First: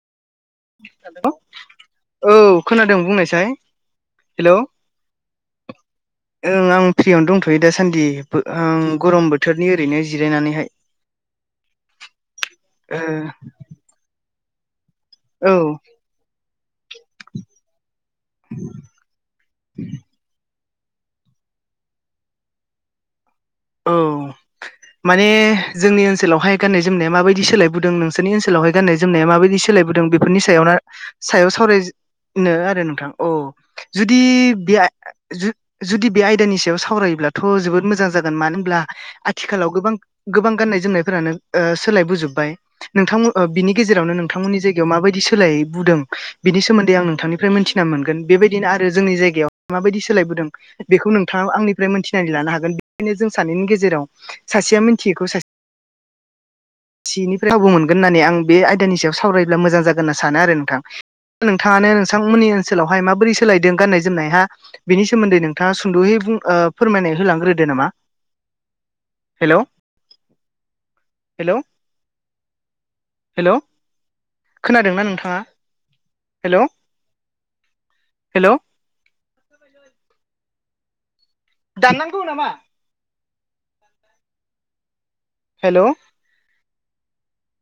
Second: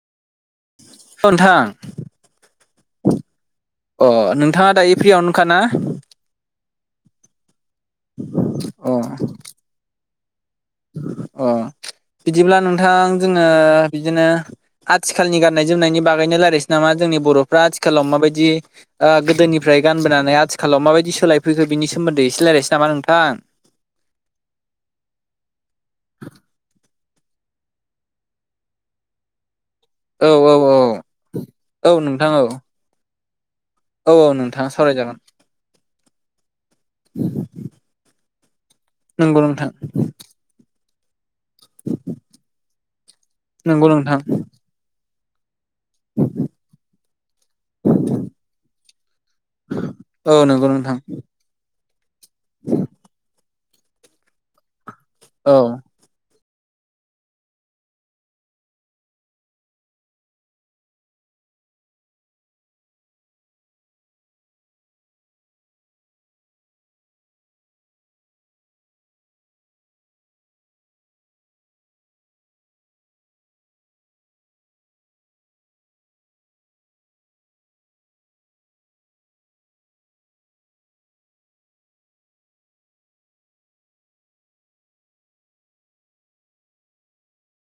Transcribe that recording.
औ हेलौ नोंथां औ खोनादों बुंनायसाय ओ हेलौ नोंथांआ दायो फ्रिआवनोखाना ओं आं फ्रिआवनो दंथ'यो दासानदि ओं गरम बोथोरनि ओरैनो जिरायनानैहाय आं बिदिब्ला नोंथां जोङो बिदिनो आथिखालनि ओ गाननाय औ जोमनायनि बागैनो रायज्लायसै नामा जोंनि बर'फ्रा आथिखालाव माबायदि ओ गोदोनिफ्राय गानबोनानै आथिखालाव माबायदि सोलायफैखो बिनि सोमोन्दै एसे रायल्लायसै नामा नोंथां औ माने हो जोंनि ओनसोलावहाय गाननाय जोम जोमनाय माबयदि सोलायबोदों नोंसोरनि ओनसावहाय गनाय माबायदि सो सोलायबोदों औ बेफोरनि औ सायाव नो औ सायाव औ नोंथां औ सावरायनो आरो नोंथां ओ औ जुदि औ नोंथां बे सावरायजागोन [inaudible] जुदि बे आयदानि सायाव सावरायोब्लाथ' जोबोद मोजां जागोन मानो होनब्ला हो नंगौ नोंथां आथिखालाव गोबां गोबां गाननाय जोमनायफोरानो ओ सोलाय बोजोबबाय नोंथांमोन ओ बिनि नंगौ गेजेरावनो नोंथां नोंथांमोननि जायगायाव माबायदि सोलाय बुदों हो बिनि सोमोन्दै आं नोंथांनिफ्राय मिथिना मोनगोन बेबायदिनो आरो जोंनि जायगायाव माबादि सोलाय बो ओ नोंगौ नोंथां औ आंनिफ्राय मोनथिनानै लानो हागोन बेनिनो जों सानैनि गेजेराव सासे मिथियैखौ सासेआ मो औ सिनिफ्राय खाबु मोनगोन होननानै आं बे आयदानि सायाव सावरायब्ला मोजां जागोन होनना सानो आरो नोंथां नोंथांआनो नोंथांमोननि ओनसोलावहाय माबोरै सोलायदों गाननाय जोमनाय हो बिनि सोमोन्दै नोंथांआ सुंद'यै बुं ओ फोरमायना होलांग्रोदो नामा हेल' हेल' हेल' खोनादोंना नोंथांआ हेल' हेल' दाननांगौ नामा हेल'